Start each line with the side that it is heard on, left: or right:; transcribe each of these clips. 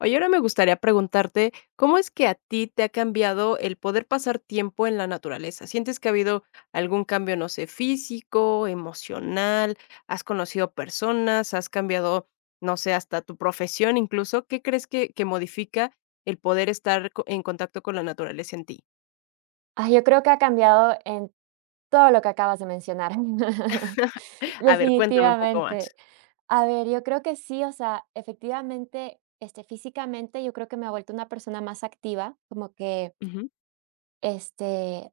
left: Oye, ahora me gustaría preguntarte, ¿cómo es que a ti te ha cambiado el poder pasar tiempo en la naturaleza? ¿Sientes que ha habido algún cambio, no sé, físico, emocional? ¿Has conocido personas? ¿Has cambiado, no sé, hasta tu profesión incluso? ¿Qué crees que modifica el poder estar en contacto con la naturaleza en ti?
right: Ah, yo creo que ha cambiado en todo lo que acabas de mencionar.
left: A ver, cuéntame un poco
right: Definitivamente.
left: más.
right: A ver, yo creo que sí, o sea, efectivamente, físicamente, yo creo que me ha vuelto una persona más activa, como que,
left: Ujú.
right: este,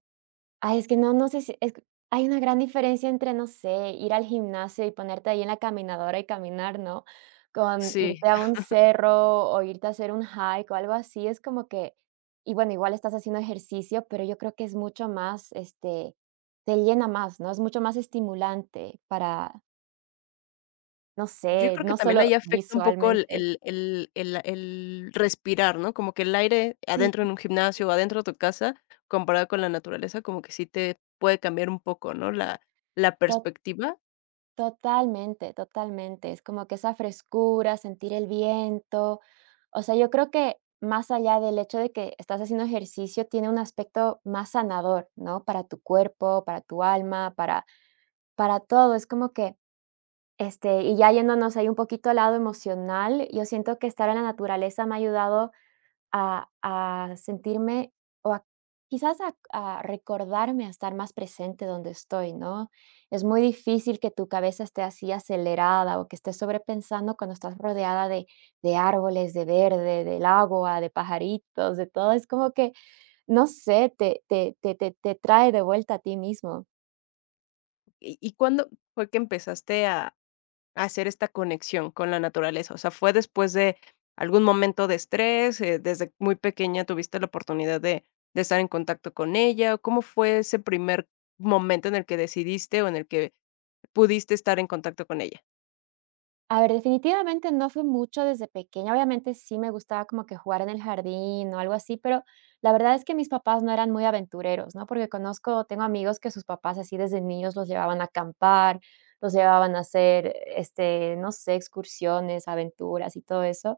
right: ay, es que no, no sé si es que hay una gran diferencia entre, no sé, ir al gimnasio y ponerte ahí en la caminadora y caminar, ¿no? Con
left: Sí.
right: irte a un cerro o irte a hacer un hike o algo así, es como que, y bueno, igual estás haciendo ejercicio, pero yo creo que es mucho más, te llena más, ¿no? Es mucho más estimulante para, no
left: Yo
right: sé,
left: creo que
right: no
left: también
right: solo
left: ahí afecta un poco el
right: visualmente.
left: el el el el respirar, ¿no? Como que el aire
right: Sí.
left: adentro en un gimnasio, o adentro de tu casa, comparado con la naturaleza, como que sí te puede cambiar un poco, ¿no? La perspectiva.
right: Totalmente, totalmente. Es como que esa frescura, sentir el viento. O sea, yo creo que más allá del hecho de que estás haciendo ejercicio, tiene un aspecto más sanador, ¿no? Para tu cuerpo, para tu alma, para todo. Es como que, y ya yéndonos ahí un poquito al lado emocional, yo siento que estar en la naturaleza me ha ayudado a sentirme o a quizás a recordarme a estar más presente donde estoy, ¿no? Es muy difícil que tu cabeza esté así acelerada o que estés sobrepensando cuando estás rodeada de árboles, de verde, del agua, de pajaritos, de todo. Es como que, no sé, te trae de vuelta a ti mismo.
left: ¿Y cuándo fue que empezaste a hacer esta conexión con la naturaleza? O sea, ¿fue después de algún momento de estrés? ¿Desde muy pequeña tuviste la oportunidad de estar en contacto con ella? O ¿cómo fue ese primer momento en el que decidiste o en el que pudiste estar en contacto con ella?
right: A ver, definitivamente no fue mucho desde pequeña. Obviamente sí me gustaba como que jugar en el jardín o algo así, pero la verdad es que mis papás no eran muy aventureros, ¿no? Porque conozco, tengo amigos que sus papás así desde niños los llevaban a acampar, los llevaban a hacer, no sé, excursiones, aventuras y todo eso.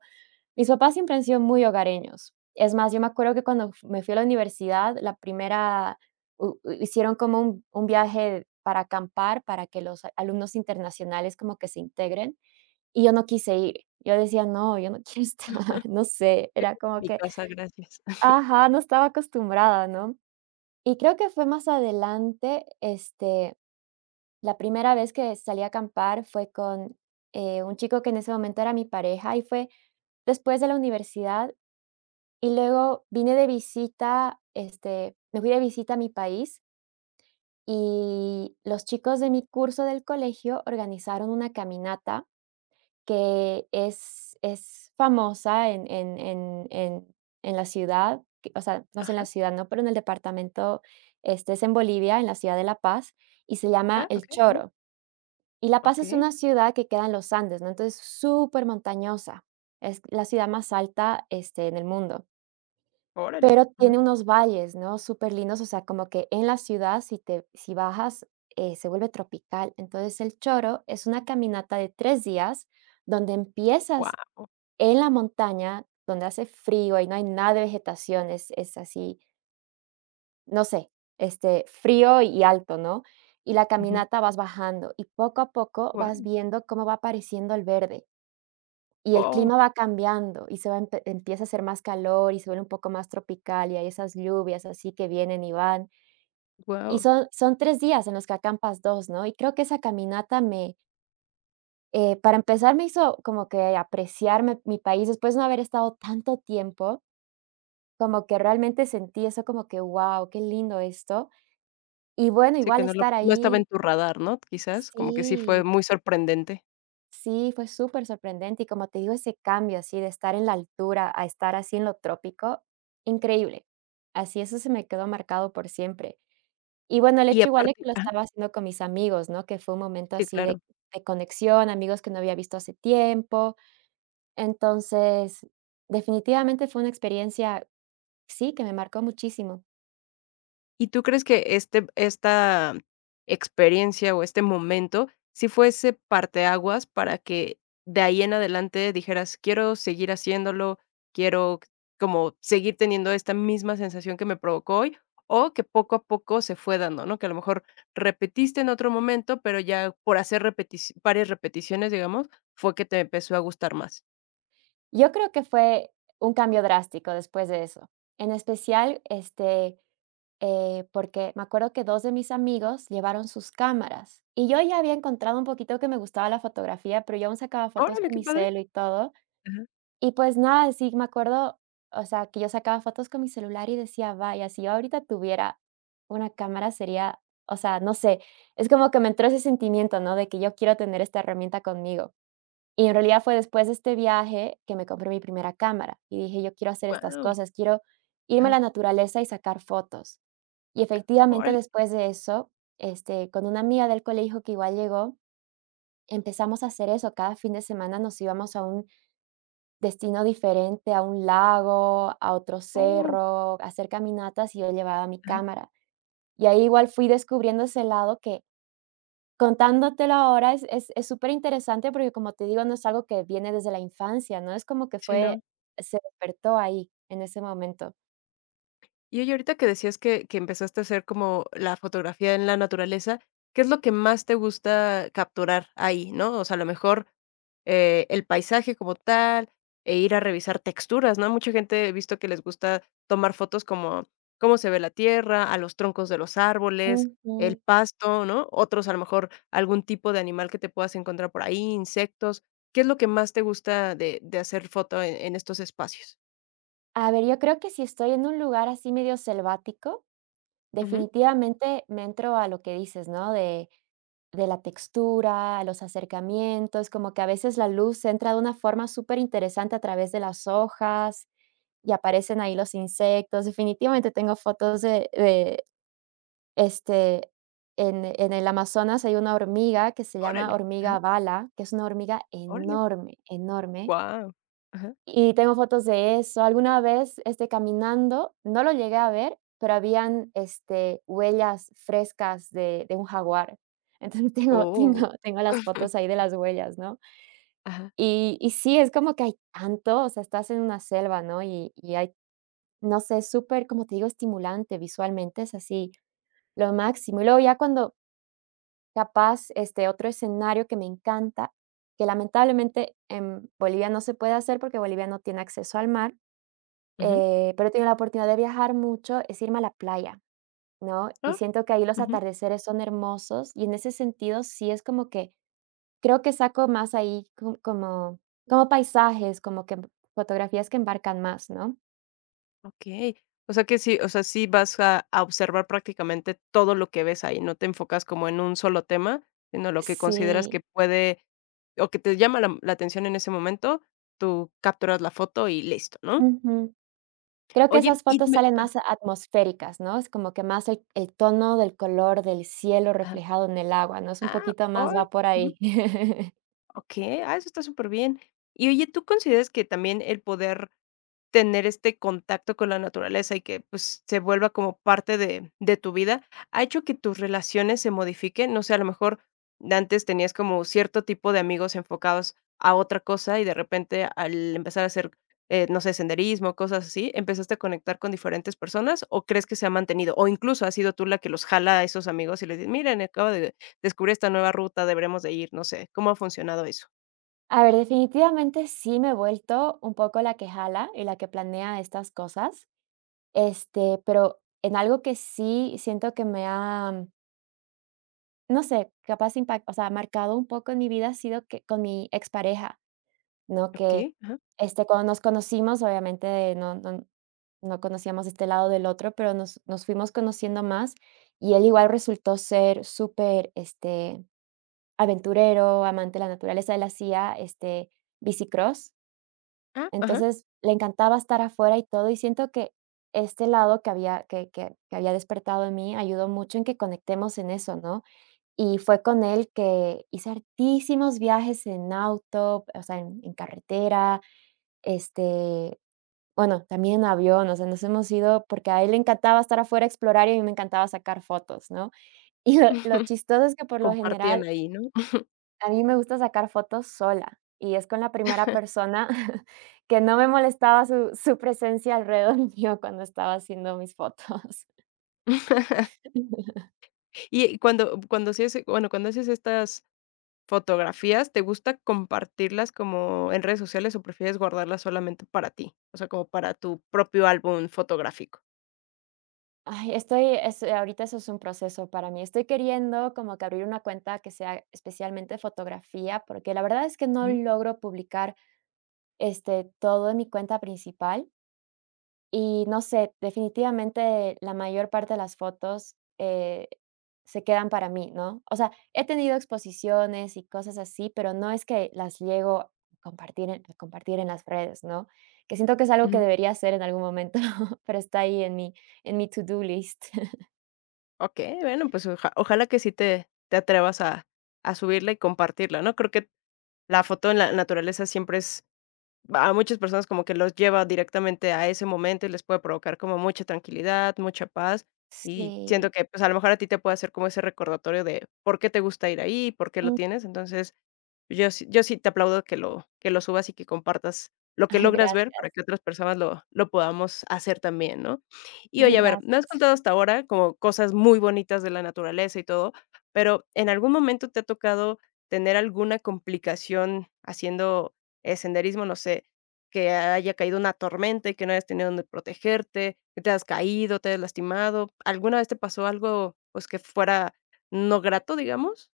right: Mis papás siempre han sido muy hogareños. Es más, yo me acuerdo que cuando me fui a la universidad, la primera, hicieron como un viaje para acampar, para que los alumnos internacionales como que se integren y yo no quise ir. Yo decía: "No, yo no quiero estar", no sé, era como
left: Mi
right: que.
left: casa, gracias.
right: Ajá, no estaba acostumbrada, ¿no? Y creo que fue más adelante, la primera vez que salí a acampar fue con, un chico que en ese momento era mi pareja, y fue después de la universidad, y luego vine de visita, me fui de visita a mi país, y los chicos de mi curso del colegio organizaron una caminata que es famosa en la ciudad, o sea, no sé en la
left: Ajá.
right: ciudad, no, pero en el departamento, es en Bolivia, en la ciudad de La Paz, y se llama
left: Ah,
right: El
left: okey,
right: Choro. Y La Paz es
left: okey.
right: una ciudad que queda en los Andes, ¿no? Entonces, súper montañosa. Es la ciudad más alta, en el mundo,
left: Órale.
right: pero
left: Ajá.
right: tiene unos valles, ¿no? Súper lindos, o sea, como que en la ciudad, si te si bajas, se vuelve tropical. Entonces, El Choro es una caminata de 3 días donde empiezas
left: Wow.
right: en la montaña, donde hace frío y no hay nada de vegetación, es así, no sé, frío y alto, ¿no? Y la
left: Ujú.
right: caminata vas bajando y poco a poco vas viendo cómo va apareciendo el verde y el
left: Oh,
right: clima va cambiando y se va empe empieza a hacer más calor y se vuelve un poco más tropical y hay esas lluvias así que vienen y van. Y
left: wow.
right: son 3 días en los que acampas dos, ¿no? Y creo que esa caminata me, para empezar, me hizo como que apreciar me mi país después de no haber estado tanto tiempo. Como que realmente sentí eso como que, wow, qué lindo esto. Y bueno,
left: Sí,
right: igual
left: que no lo
right: estar
left: no estaba
right: ahí
left: en tu radar, ¿no? Quizás, como que sí
right: sí,
left: fue muy sorprendente.
right: sí, fue súper sorprendente y como te digo, ese cambio así de estar en la altura a estar así en lo trópico, increíble. Así, eso se me quedó marcado por siempre. Y bueno, el
left: Y
right: hecho igual de
left: aparte,
right: que lo
left: ajá,
right: estaba haciendo con mis amigos, ¿no? Que fue un momento
left: sí,
right: así de
left: claro.
right: de conexión, amigos que no había visto hace tiempo. Entonces, definitivamente fue una experiencia, sí, que me marcó muchísimo.
left: ¿Y tú crees que esta experiencia o este momento si fuese ese parteaguas para que de ahí en adelante dijeras: "Quiero seguir haciéndolo, quiero como seguir teniendo esta misma sensación que me provocó hoy", o que poco a poco se fue dando, ¿no? Que a lo mejor repetiste en otro momento, pero ya por hacer repetici varias repeticiones, digamos, fue que te empezó a gustar más.
right: Yo creo que fue un cambio drástico después de eso. En especial, porque me acuerdo que 2 de mis amigos llevaron sus cámaras, y yo ya había encontrado un poquito que me gustaba la fotografía, pero yo aún sacaba fotos
left: Órale,
right: con
left: qué
right: mi
left: padre.
right: celo y todo.
left: Ajá.
right: Y, pues, nada, sí me acuerdo, o sea, que yo sacaba fotos con mi celular y decía: "Vaya, si yo ahorita tuviera una cámara sería", o sea, no sé, es como que me entró ese sentimiento, ¿no?, de que yo quiero tener esta herramienta conmigo. Y en realidad fue después de este viaje que me compré mi primera cámara y dije: "Yo quiero hacer estas
left: Guau.
right: cosas, quiero irme a
left: Ajá.
right: la naturaleza y sacar fotos". Y efectivamente,
left: Órale.
right: después de eso, con una amiga del colegio que igual llegó, empezamos a hacer eso. Cada fin de semana nos íbamos a un destino diferente, a un lago, a otro
left: Oh.
right: cerro, a hacer caminatas, y yo llevaba mi
left: Ajá.
right: cámara. Y ahí igual fui descubriendo ese lado que. Contándotelo ahora es superinteresante porque, como te digo, no es algo que viene desde la infancia, ¿no? Es como que
left: Sí,
right: fue,
left: no.
right: se despertó ahí, en ese momento.
left: Y oye, ahorita que decías que empezaste a hacer como la fotografía en la naturaleza, ¿qué es lo que más te gusta capturar ahí, no? O sea, a lo mejor, el paisaje como tal, e ir a revisar texturas, ¿no? Mucha gente he visto que les gusta tomar fotos como cómo se ve la tierra, a los troncos de los árboles, el
right: Ujú.
left: pasto, ¿no? Otros, a lo mejor, algún tipo de animal que te puedas encontrar por ahí, insectos. ¿Qué es lo que más te gusta de hacer foto en estos espacios?
right: A ver, yo creo que si estoy en un lugar así medio selvático,
left: Ujú.
right: definitivamente me entro a lo que dices, ¿no? De la textura, a los acercamientos, como que a veces la luz entra de una forma superinteresante a través de las hojas y aparecen ahí los insectos. Definitivamente tengo fotos de. Este, en el Amazonas hay una hormiga que se llama
left: Órale,
right: hormiga bala, que es una hormiga
left: órale.
right: enorme, enorme,
left: Guau. Ajá.
right: y tengo fotos de eso. Alguna vez, caminando, no lo llegué a ver, pero habían, huellas frescas de un jaguar. Entonces, tengo
left: Oh.
right: tengo tengo las fotos ahí de las huellas, ¿no?
left: Ajá.
right: Y sí, es como que hay tanto, o sea, estás en una selva, ¿no? Y hay, no sé, es súper, como te digo, estimulante visualmente, es así, lo máximo. Y luego ya cuando. Capaz, otro escenario que me encanta, que lamentablemente en Bolivia no se puede hacer porque Bolivia no tiene acceso al mar,
left: Ujú.
right: pero he tenido la oportunidad de viajar mucho, es irme a la playa, ¿no? Y
left: Ah,
right: siento que ahí los
left: ujú.
right: atardeceres son hermosos y en ese sentido sí es como que creo que saco más ahí como paisajes, como que fotografías que embarcan más, ¿no?
left: Okey. O sea que sí, o sea, sí vas a observar prácticamente todo lo que ves ahí, no te enfocas como en un solo tema, sino lo que consideras que
right: Sí.
left: puede o que te llama la atención en ese momento, tú capturas la foto y listo, ¿no?
right: Creo que esas
left: Oye, y
right: fotos
left: me
right: salen más atmosféricas, ¿no? Es como que más el tono del color del cielo
left: ajá.
right: reflejado en el agua, ¿no? Es un
left: Ah,
right: poquito más
left: oh,
right: va por
left: ujú.
right: ahí.
left: Okey. Ah, eso está súper bien. Y oye, ¿tú consideras que también el poder tener este contacto con la naturaleza y que, pues, se vuelva como parte de tu vida, ha hecho que tus relaciones se modifiquen? No sé, a lo mejor antes tenías como cierto tipo de amigos enfocados a otra cosa y de repente al empezar a hacer, no sé, senderismo, cosas así, ¿empezaste a conectar con diferentes personas o crees que se ha mantenido? O incluso, ¿has sido tú la que los jala a esos amigos y les dices: "Miren, acabo de descubrir esta nueva ruta, deberemos de ir"? No sé, ¿cómo ha funcionado eso?
right: A ver, definitivamente sí me he vuelto un poco la que jala y la que planea estas cosas, pero en algo que sí siento que me ha, no sé, capaz impact o sea, marcado un poco en mi vida ha sido que con mi expareja, ¿no? Que,
left: Okey, ajá,
right: cuando nos conocimos, obviamente no conocíamos este lado del otro, pero nos fuimos conociendo más, y él igual resultó ser súper, aventurero, amante de la naturaleza. Él hacía, bicicross,
left: ah, ajá.
right: entonces le encantaba estar afuera y todo, y siento que este lado que había despertado en mí ayudó mucho en que conectemos en eso, ¿no? Y fue con él que hice hartísimos viajes en auto, o sea, en carretera. Este, bueno, también en avión, o sea, nos hemos ido porque a él le encantaba estar afuera, explorar, y a mí me encantaba sacar fotos, ¿no? Y lo chistoso es que por lo
left: Compartían
right: general
left: ahí, ¿no?
right: a mí me gusta sacar fotos sola, y es con la primera persona que no me molestaba su presencia alrededor mío cuando estaba haciendo mis fotos.
left: Y cuando haces bueno, cuando haces estas fotografías, ¿te gusta compartirlas como en redes sociales o prefieres guardarlas solamente para ti? O sea, como para tu propio álbum fotográfico.
right: Ay, estoy es ahorita eso es un proceso para mí. Estoy queriendo como que abrir una cuenta que sea especialmente fotografía, porque la verdad es que no
left: Ujú,
right: logro publicar, todo en mi cuenta principal. Y no sé, definitivamente la mayor parte de las fotos, se quedan para mí, ¿no? O sea, he tenido exposiciones y cosas así, pero no es que las llego a compartir en las redes, ¿no? Que siento que es algo que
left: ujú.
right: debería hacer en algún momento, pero está ahí en mi to do list.
left: Okey, bueno, pues ojalá que sí te te atrevas a subirla y compartirla, ¿no? Creo que la foto en la naturaleza siempre es. A muchas personas como que los lleva directamente a ese momento y les puede provocar como mucha tranquilidad, mucha paz, y siento
right: Sí.
left: que, pues, a lo mejor a ti te puede hacer como ese recordatorio de por qué te gusta ir ahí, por qué lo
right: Mm.
left: tienes. Entonces, yo sí te aplaudo que lo subas y que compartas lo que
right: Ay,
left: logras ver
right: gracias,
left: para que otras personas lo podamos hacer también, ¿no? Y oye, a ver, me has
right: gracias.
left: contado hasta ahora como cosas muy bonitas de la naturaleza y todo, pero, ¿en algún momento te ha tocado tener alguna complicación haciendo, senderismo? No sé, que haya caído una tormenta y que no hayas tenido donde protegerte, que te has caído, te hayas lastimado. ¿Alguna vez te pasó algo, pues, que fuera no grato, digamos?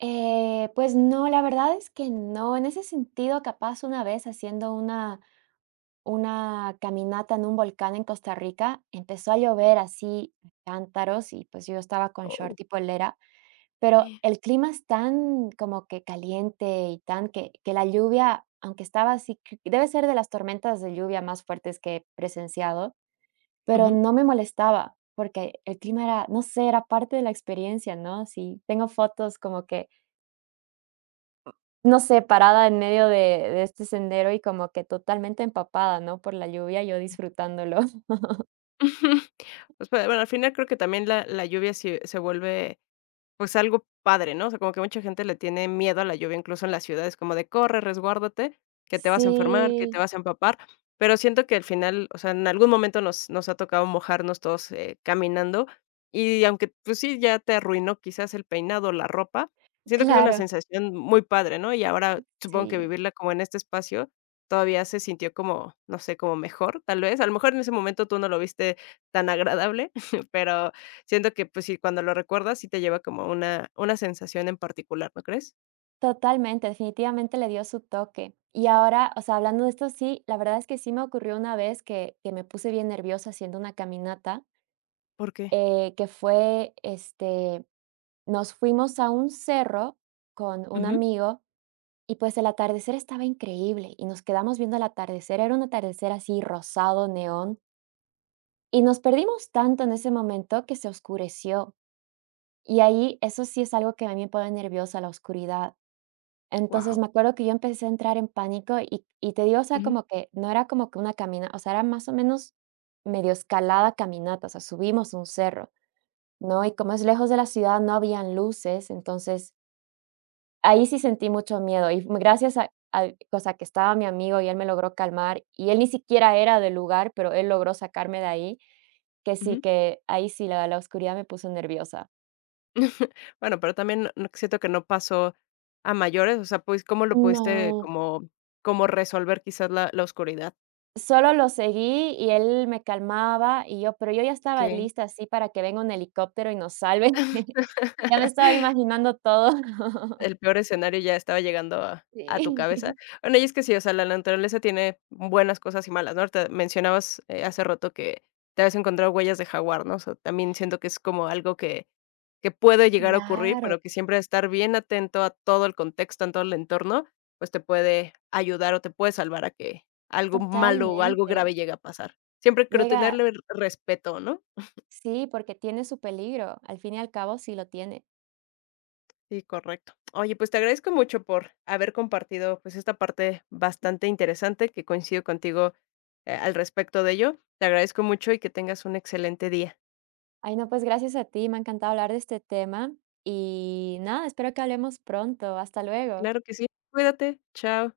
right: Pues no, la verdad es que no. En ese sentido, capaz una vez haciendo una caminata en un volcán en Costa Rica, empezó a llover así a cántaros y, pues, yo estaba con
left: O
right: short y polera, pero el clima es tan como que caliente y tan que la lluvia, aunque estaba así, c debe ser de las tormentas de lluvia más fuertes que he presenciado, pero
left: ujú.
right: no me molestaba, porque el clima era, no sé, era parte de la experiencia, ¿no? Sí, tengo fotos como que, no sé, parada en medio de este sendero y como que totalmente empapada, ¿no? Por la lluvia, yo disfrutándolo.
left: Pues, bueno, al final creo que también la lluvia se se vuelve, pues algo padre, ¿no? O sea, como que mucha gente le tiene miedo a la lluvia, incluso en las ciudades, como de corre, resguárdate, que te vas a enfermar, que te
right: Sí,
left: vas a empapar. Pero siento que al final, o sea, en algún momento nos ha tocado mojarnos todos, caminando, y aunque pues sí, ya te arruinó quizás el peinado, la ropa, siento que es una
right: claro,
left: sensación muy padre, ¿no? Y ahora supongo que
right: sí,
left: vivirla como en este espacio todavía se sintió como, no sé, como mejor, tal vez. A lo mejor en ese momento tú no lo viste tan agradable, pero siento que, pues sí, cuando lo recuerdas, sí te lleva como una sensación en particular, ¿no crees?
right: totalmente, definitivamente le dio su toque. Y ahora, o sea, hablando de esto, sí, la verdad es que sí me ocurrió una vez que me puse bien nerviosa haciendo una caminata,
left: ¿Por qué?
right: que fue, nos fuimos a un cerro con un
left: Wow.
right: amigo y, pues, el atardecer estaba increíble y nos quedamos viendo el atardecer, era un atardecer así rosado, neón, y nos perdimos tanto en ese momento que se oscureció. Y ahí, eso sí es algo que a mí me pone nerviosa, la oscuridad. Entonces, me acuerdo que yo empecé a entrar en pánico y te digo, o sea, como que no era como que una camina o sea, era más o menos medio escalada caminata, o sea, subimos un cerro, ¿no? Y como es lejos de la ciudad, no habían luces, entonces ahí sí sentí mucho miedo y gracias a al o sea, que estaba mi amigo y él me logró calmar y él ni siquiera era del lugar, pero él logró sacarme de ahí, que sí, que ahí sí la oscuridad me puso nerviosa.
left: Bueno, pero también no siento que no pasó a mayores, o sea, pues, ¿cómo lo pudiste
right: No.
left: como como resolver quizás la oscuridad?
right: Solo lo seguí y él me calmaba y yo, pero yo ya estaba
left: ¿Qué?
right: lista así para que venga un helicóptero y nos salve. Ya me estaba imaginando todo.
left: El peor escenario ya estaba llegando a tu cabeza.
right: Sí.
left: Bueno, y es que sí, o sea, la naturaleza tiene buenas cosas y malas, ¿no? Ahorita mencionabas, hace rato que te habías encontrado huellas de jaguar, ¿no? O sea, también siento que es como algo que puede llegar a ocurrir,
right: Claro,
left: pero que siempre estar bien atento a todo el contexto, a todo el entorno, pues te puede ayudar o te puede salvar a que algo malo o algo
right: totalmente.
left: grave llegue a pasar. Siempre creo
right: Llega
left: tenerle respeto, ¿no?
right: sí, porque tiene su peligro, al fin y al cabo sí lo tiene.
left: Sí, correcto. Oye, pues te agradezco mucho por haber compartido pues esta parte bastante interesante que coincido contigo, al respecto de ello. Te agradezco mucho y que tengas un excelente día.
right: Ay, no, pues gracias a ti, me ha encantado hablar de este tema y nada, espero que hablemos pronto. Hasta luego.
left: Claro que sí. Cuídate. Chao.